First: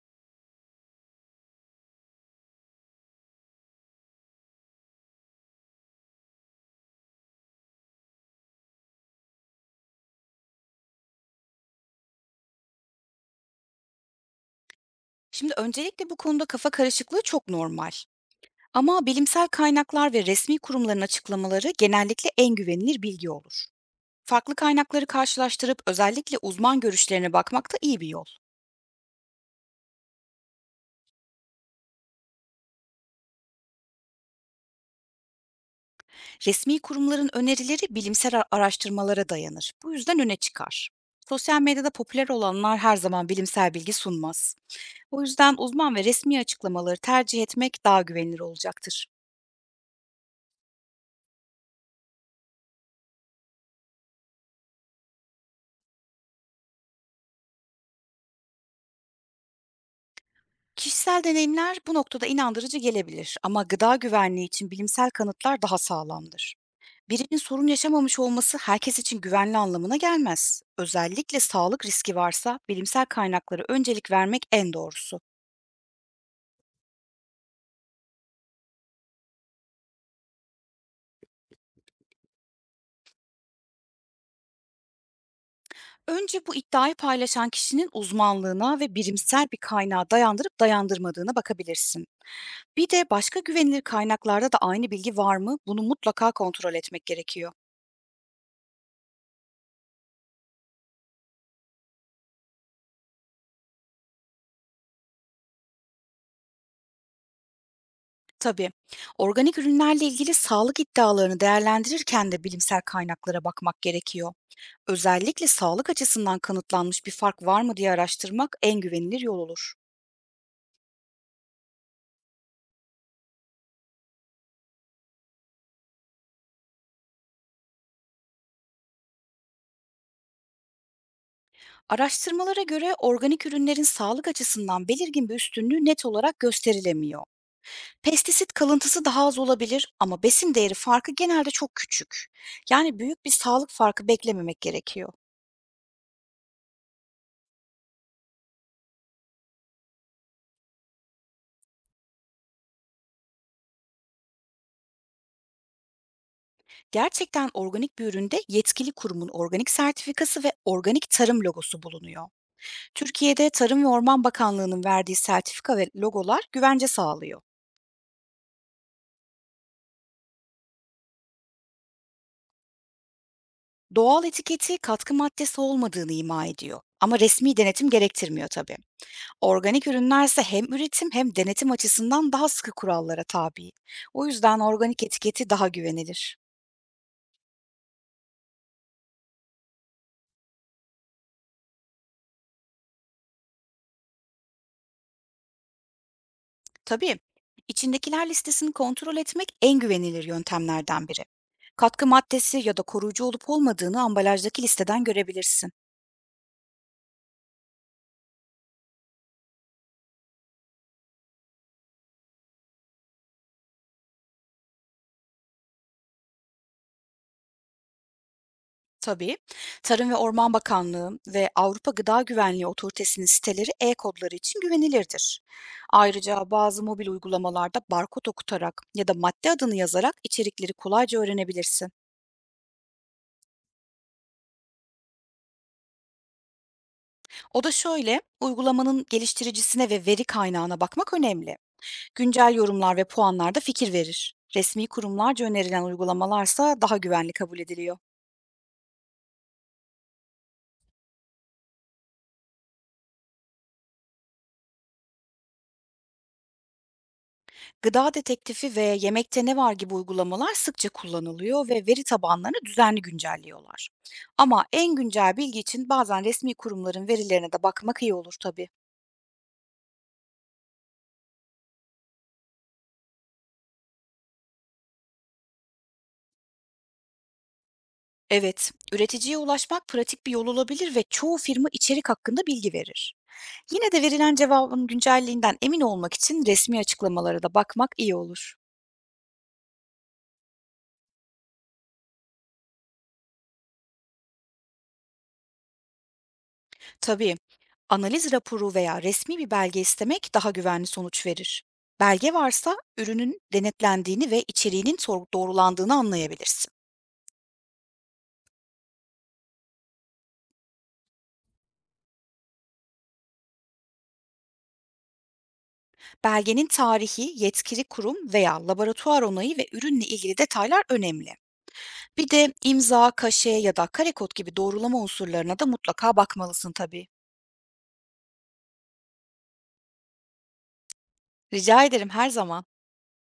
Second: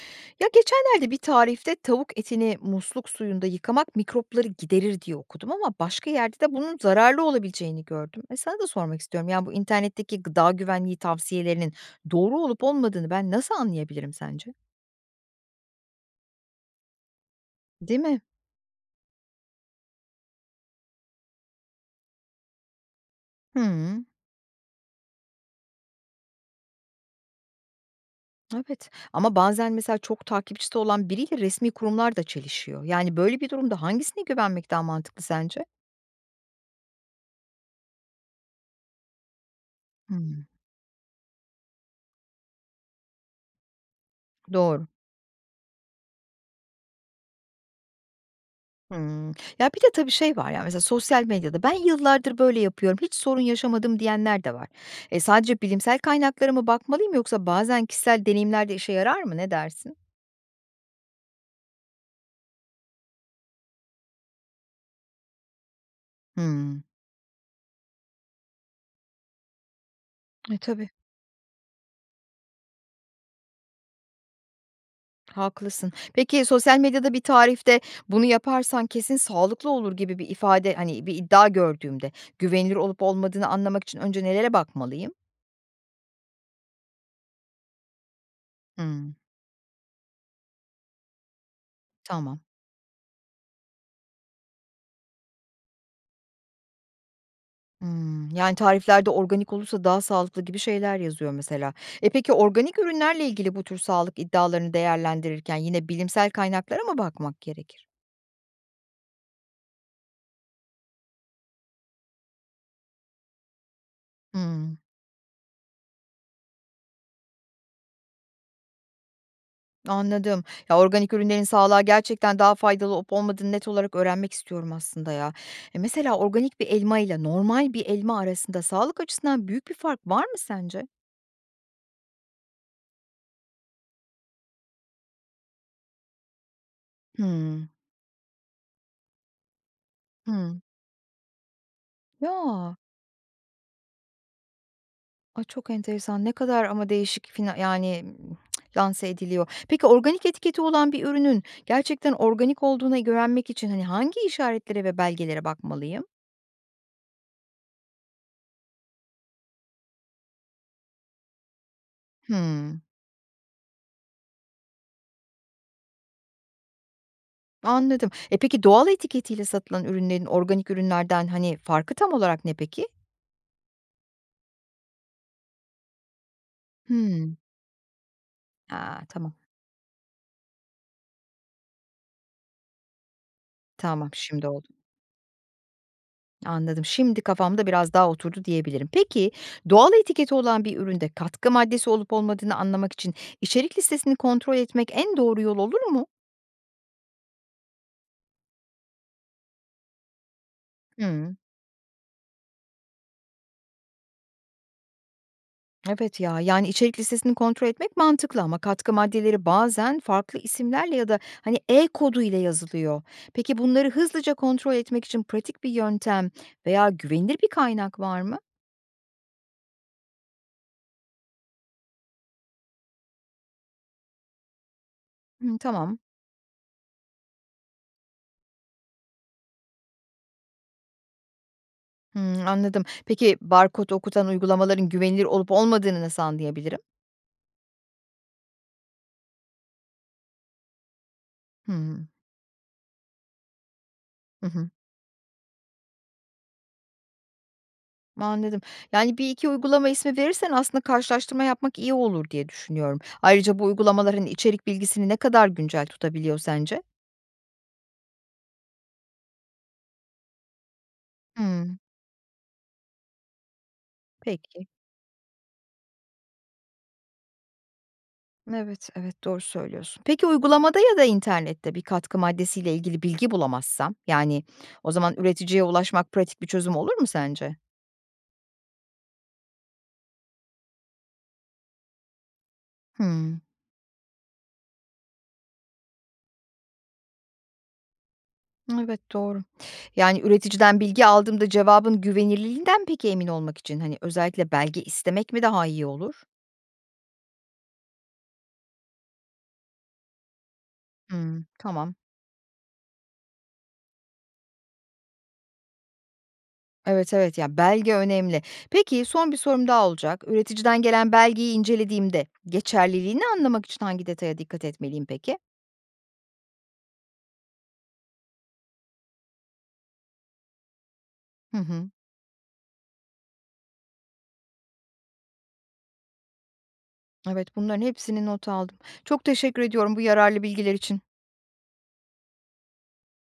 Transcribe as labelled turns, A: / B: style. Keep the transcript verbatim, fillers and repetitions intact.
A: Ya geçenlerde bir tarifte tavuk etini musluk suyunda yıkamak mikropları giderir diye okudum ama başka yerde de bunun zararlı olabileceğini gördüm. E sana da sormak istiyorum. Yani bu internetteki gıda güvenliği tavsiyelerinin doğru olup olmadığını ben nasıl anlayabilirim sence?
B: Şimdi öncelikle bu konuda kafa karışıklığı çok normal.
A: Değil mi?
B: Ama bilimsel kaynaklar ve resmi kurumların açıklamaları genellikle en güvenilir bilgi olur.
A: Hı.
B: Farklı kaynakları karşılaştırıp özellikle uzman görüşlerine bakmak da iyi bir yol.
A: Evet ama bazen mesela çok takipçisi olan biriyle resmi kurumlar da çelişiyor. Yani böyle bir durumda hangisine güvenmek daha mantıklı sence?
B: Resmi kurumların önerileri bilimsel ara- araştırmalara dayanır. Bu yüzden
A: Hı.
B: öne çıkar. Sosyal medyada popüler olanlar her zaman bilimsel bilgi sunmaz.
A: Doğru.
B: O yüzden uzman ve resmi açıklamaları tercih etmek daha güvenilir olacaktır.
A: Hımm. Ya, bir de tabii şey var, ya, mesela sosyal medyada ben yıllardır böyle yapıyorum, hiç sorun yaşamadım diyenler de var. E, sadece bilimsel kaynaklara mı bakmalıyım yoksa bazen kişisel deneyimler de işe yarar mı? Ne dersin?
B: Kişisel deneyimler bu noktada inandırıcı gelebilir ama gıda güvenliği için bilimsel kanıtlar daha sağlamdır.
A: Hımm.
B: Birinin sorun yaşamamış olması herkes için güvenli anlamına
A: E,
B: gelmez.
A: tabii,
B: Özellikle sağlık riski varsa bilimsel kaynaklara öncelik vermek en doğrusu.
A: haklısın. Peki sosyal medyada bir tarifte "Bunu yaparsan kesin sağlıklı olur." gibi bir ifade, hani, bir iddia gördüğümde güvenilir olup olmadığını anlamak için önce nelere bakmalıyım?
B: Önce bu iddiayı paylaşan kişinin uzmanlığına ve
A: Hımm.
B: bilimsel bir kaynağa dayandırıp dayandırmadığına bakabilirsin.
A: Tamam.
B: Bir de başka güvenilir kaynaklarda da aynı bilgi var mı? Bunu mutlaka kontrol etmek gerekiyor.
A: Hımm. Yani, tariflerde organik olursa daha sağlıklı gibi şeyler yazıyor mesela. E, peki organik ürünlerle ilgili bu tür sağlık iddialarını değerlendirirken yine bilimsel kaynaklara mı bakmak gerekir?
B: Tabii. Organik ürünlerle ilgili sağlık iddialarını değerlendirirken de bilimsel kaynaklara bakmak gerekiyor.
A: Hımm.
B: Özellikle sağlık açısından kanıtlanmış bir fark var mı diye araştırmak en güvenilir yol olur.
A: Anladım. Ya, organik ürünlerin sağlığa gerçekten daha faydalı olup olmadığını net olarak öğrenmek istiyorum aslında ya. E, mesela organik bir elma ile normal bir elma arasında sağlık açısından büyük bir fark var mı sence?
B: Araştırmalara göre organik ürünlerin sağlık açısından belirgin bir üstünlüğü net olarak gösterilemiyor.
A: Hımm.
B: Pestisit kalıntısı daha az olabilir ama besin
A: Hımm.
B: değeri farkı genelde çok küçük.
A: Ya!
B: Yani büyük bir sağlık farkı beklememek gerekiyor.
A: A, çok enteresan. Ne kadar ama değişik fina yani, ımm, lanse ediliyor. Peki organik etiketi olan bir ürünün gerçekten organik olduğunu öğrenmek için, hani, hangi işaretlere ve belgelere bakmalıyım?
B: Gerçekten organik bir üründe yetkili kurumun organik sertifikası ve organik tarım logosu bulunuyor.
A: Hımm,
B: Türkiye'de Tarım ve Orman Bakanlığı'nın verdiği sertifika ve logolar güvence sağlıyor.
A: anladım. E, peki doğal etiketiyle satılan ürünlerin organik ürünlerden, hani, farkı tam olarak ne peki?
B: Doğal etiketi katkı maddesi olmadığını ima ediyor. Ama
A: Hımm.
B: resmi denetim gerektirmiyor tabii.
A: A, tamam.
B: Organik ürünlerse hem üretim hem denetim açısından daha sıkı kurallara tabi.
A: Tamam,
B: O
A: şimdi
B: yüzden
A: oldu.
B: organik etiketi daha güvenilir.
A: Anladım. Şimdi kafamda biraz daha oturdu diyebilirim. Peki doğal etiketi olan bir üründe katkı maddesi olup olmadığını anlamak için içerik listesini kontrol etmek en doğru yol olur mu?
B: Tabii, içindekiler listesini kontrol etmek en güvenilir yöntemlerden biri.
A: Hımm.
B: Katkı maddesi ya da koruyucu olup olmadığını ambalajdaki listeden görebilirsin.
A: Evet ya, yani, içerik listesini kontrol etmek mantıklı ama katkı maddeleri bazen farklı isimlerle ya da, hani, E kodu ile yazılıyor. Peki bunları hızlıca kontrol etmek için pratik bir yöntem veya güvenilir bir kaynak var mı?
B: Tabii. Tarım ve Orman Bakanlığı ve Avrupa Gıda Güvenliği Otoritesi'nin siteleri e-kodları için güvenilirdir.
A: Hımm, tamam.
B: Ayrıca bazı mobil uygulamalarda barkod okutarak ya da madde adını yazarak içerikleri kolayca öğrenebilirsin.
A: Hımm, anladım. Peki barkod okutan uygulamaların güvenilir olup olmadığını nasıl anlayabilirim?
B: O da şöyle, uygulamanın geliştiricisine ve veri kaynağına bakmak önemli.
A: Hımm.
B: Güncel yorumlar ve puanlar da fikir verir.
A: Hı hı.
B: Resmi kurumlarca önerilen uygulamalarsa daha güvenli kabul ediliyor.
A: Anladım. Yani, bir iki uygulama ismi verirsen aslında karşılaştırma yapmak iyi olur diye düşünüyorum. Ayrıca bu uygulamaların içerik bilgisini ne kadar güncel tutabiliyor sence?
B: Gıda Detektifi ve Yemekte Ne Var gibi uygulamalar sıkça kullanılıyor ve
A: Hımm.
B: veri tabanlarını düzenli güncelliyorlar. Ama
A: Peki.
B: en güncel bilgi için bazen resmi kurumların verilerine de bakmak iyi olur tabii.
A: Evet, evet, doğru söylüyorsun. Peki uygulamada ya da internette bir katkı maddesiyle ilgili bilgi bulamazsam, yani o zaman üreticiye ulaşmak pratik bir çözüm olur mu sence?
B: Evet, üreticiye ulaşmak pratik bir yol olabilir ve çoğu firma içerik hakkında bilgi verir.
A: Hımm.
B: Yine de verilen cevabın güncelliğinden emin olmak için resmi açıklamalara da bakmak iyi olur.
A: Evet, doğru. Yani üreticiden bilgi aldığımda cevabın güvenilirliğinden peki emin olmak için, hani, özellikle belge istemek mi daha iyi olur?
B: Tabii, analiz raporu veya resmi bir belge istemek daha güvenli sonuç
A: Hımm,
B: verir.
A: tamam.
B: Belge varsa ürünün denetlendiğini ve içeriğinin sor- doğrulandığını anlayabilirsin.
A: Evet, evet, ya, belge önemli. Peki son bir sorum daha olacak. Üreticiden gelen belgeyi incelediğimde geçerliliğini anlamak için hangi detaya dikkat etmeliyim peki?
B: Belgenin tarihi, yetkili kurum veya laboratuvar onayı ve ürünle ilgili detaylar önemli.
A: Hı hı.
B: Bir de imza, kaşe ya da karekod gibi doğrulama unsurlarına da mutlaka bakmalısın tabii.
A: Evet, bunların hepsini not aldım. Çok teşekkür ediyorum bu yararlı bilgiler için.
B: Rica ederim her zaman.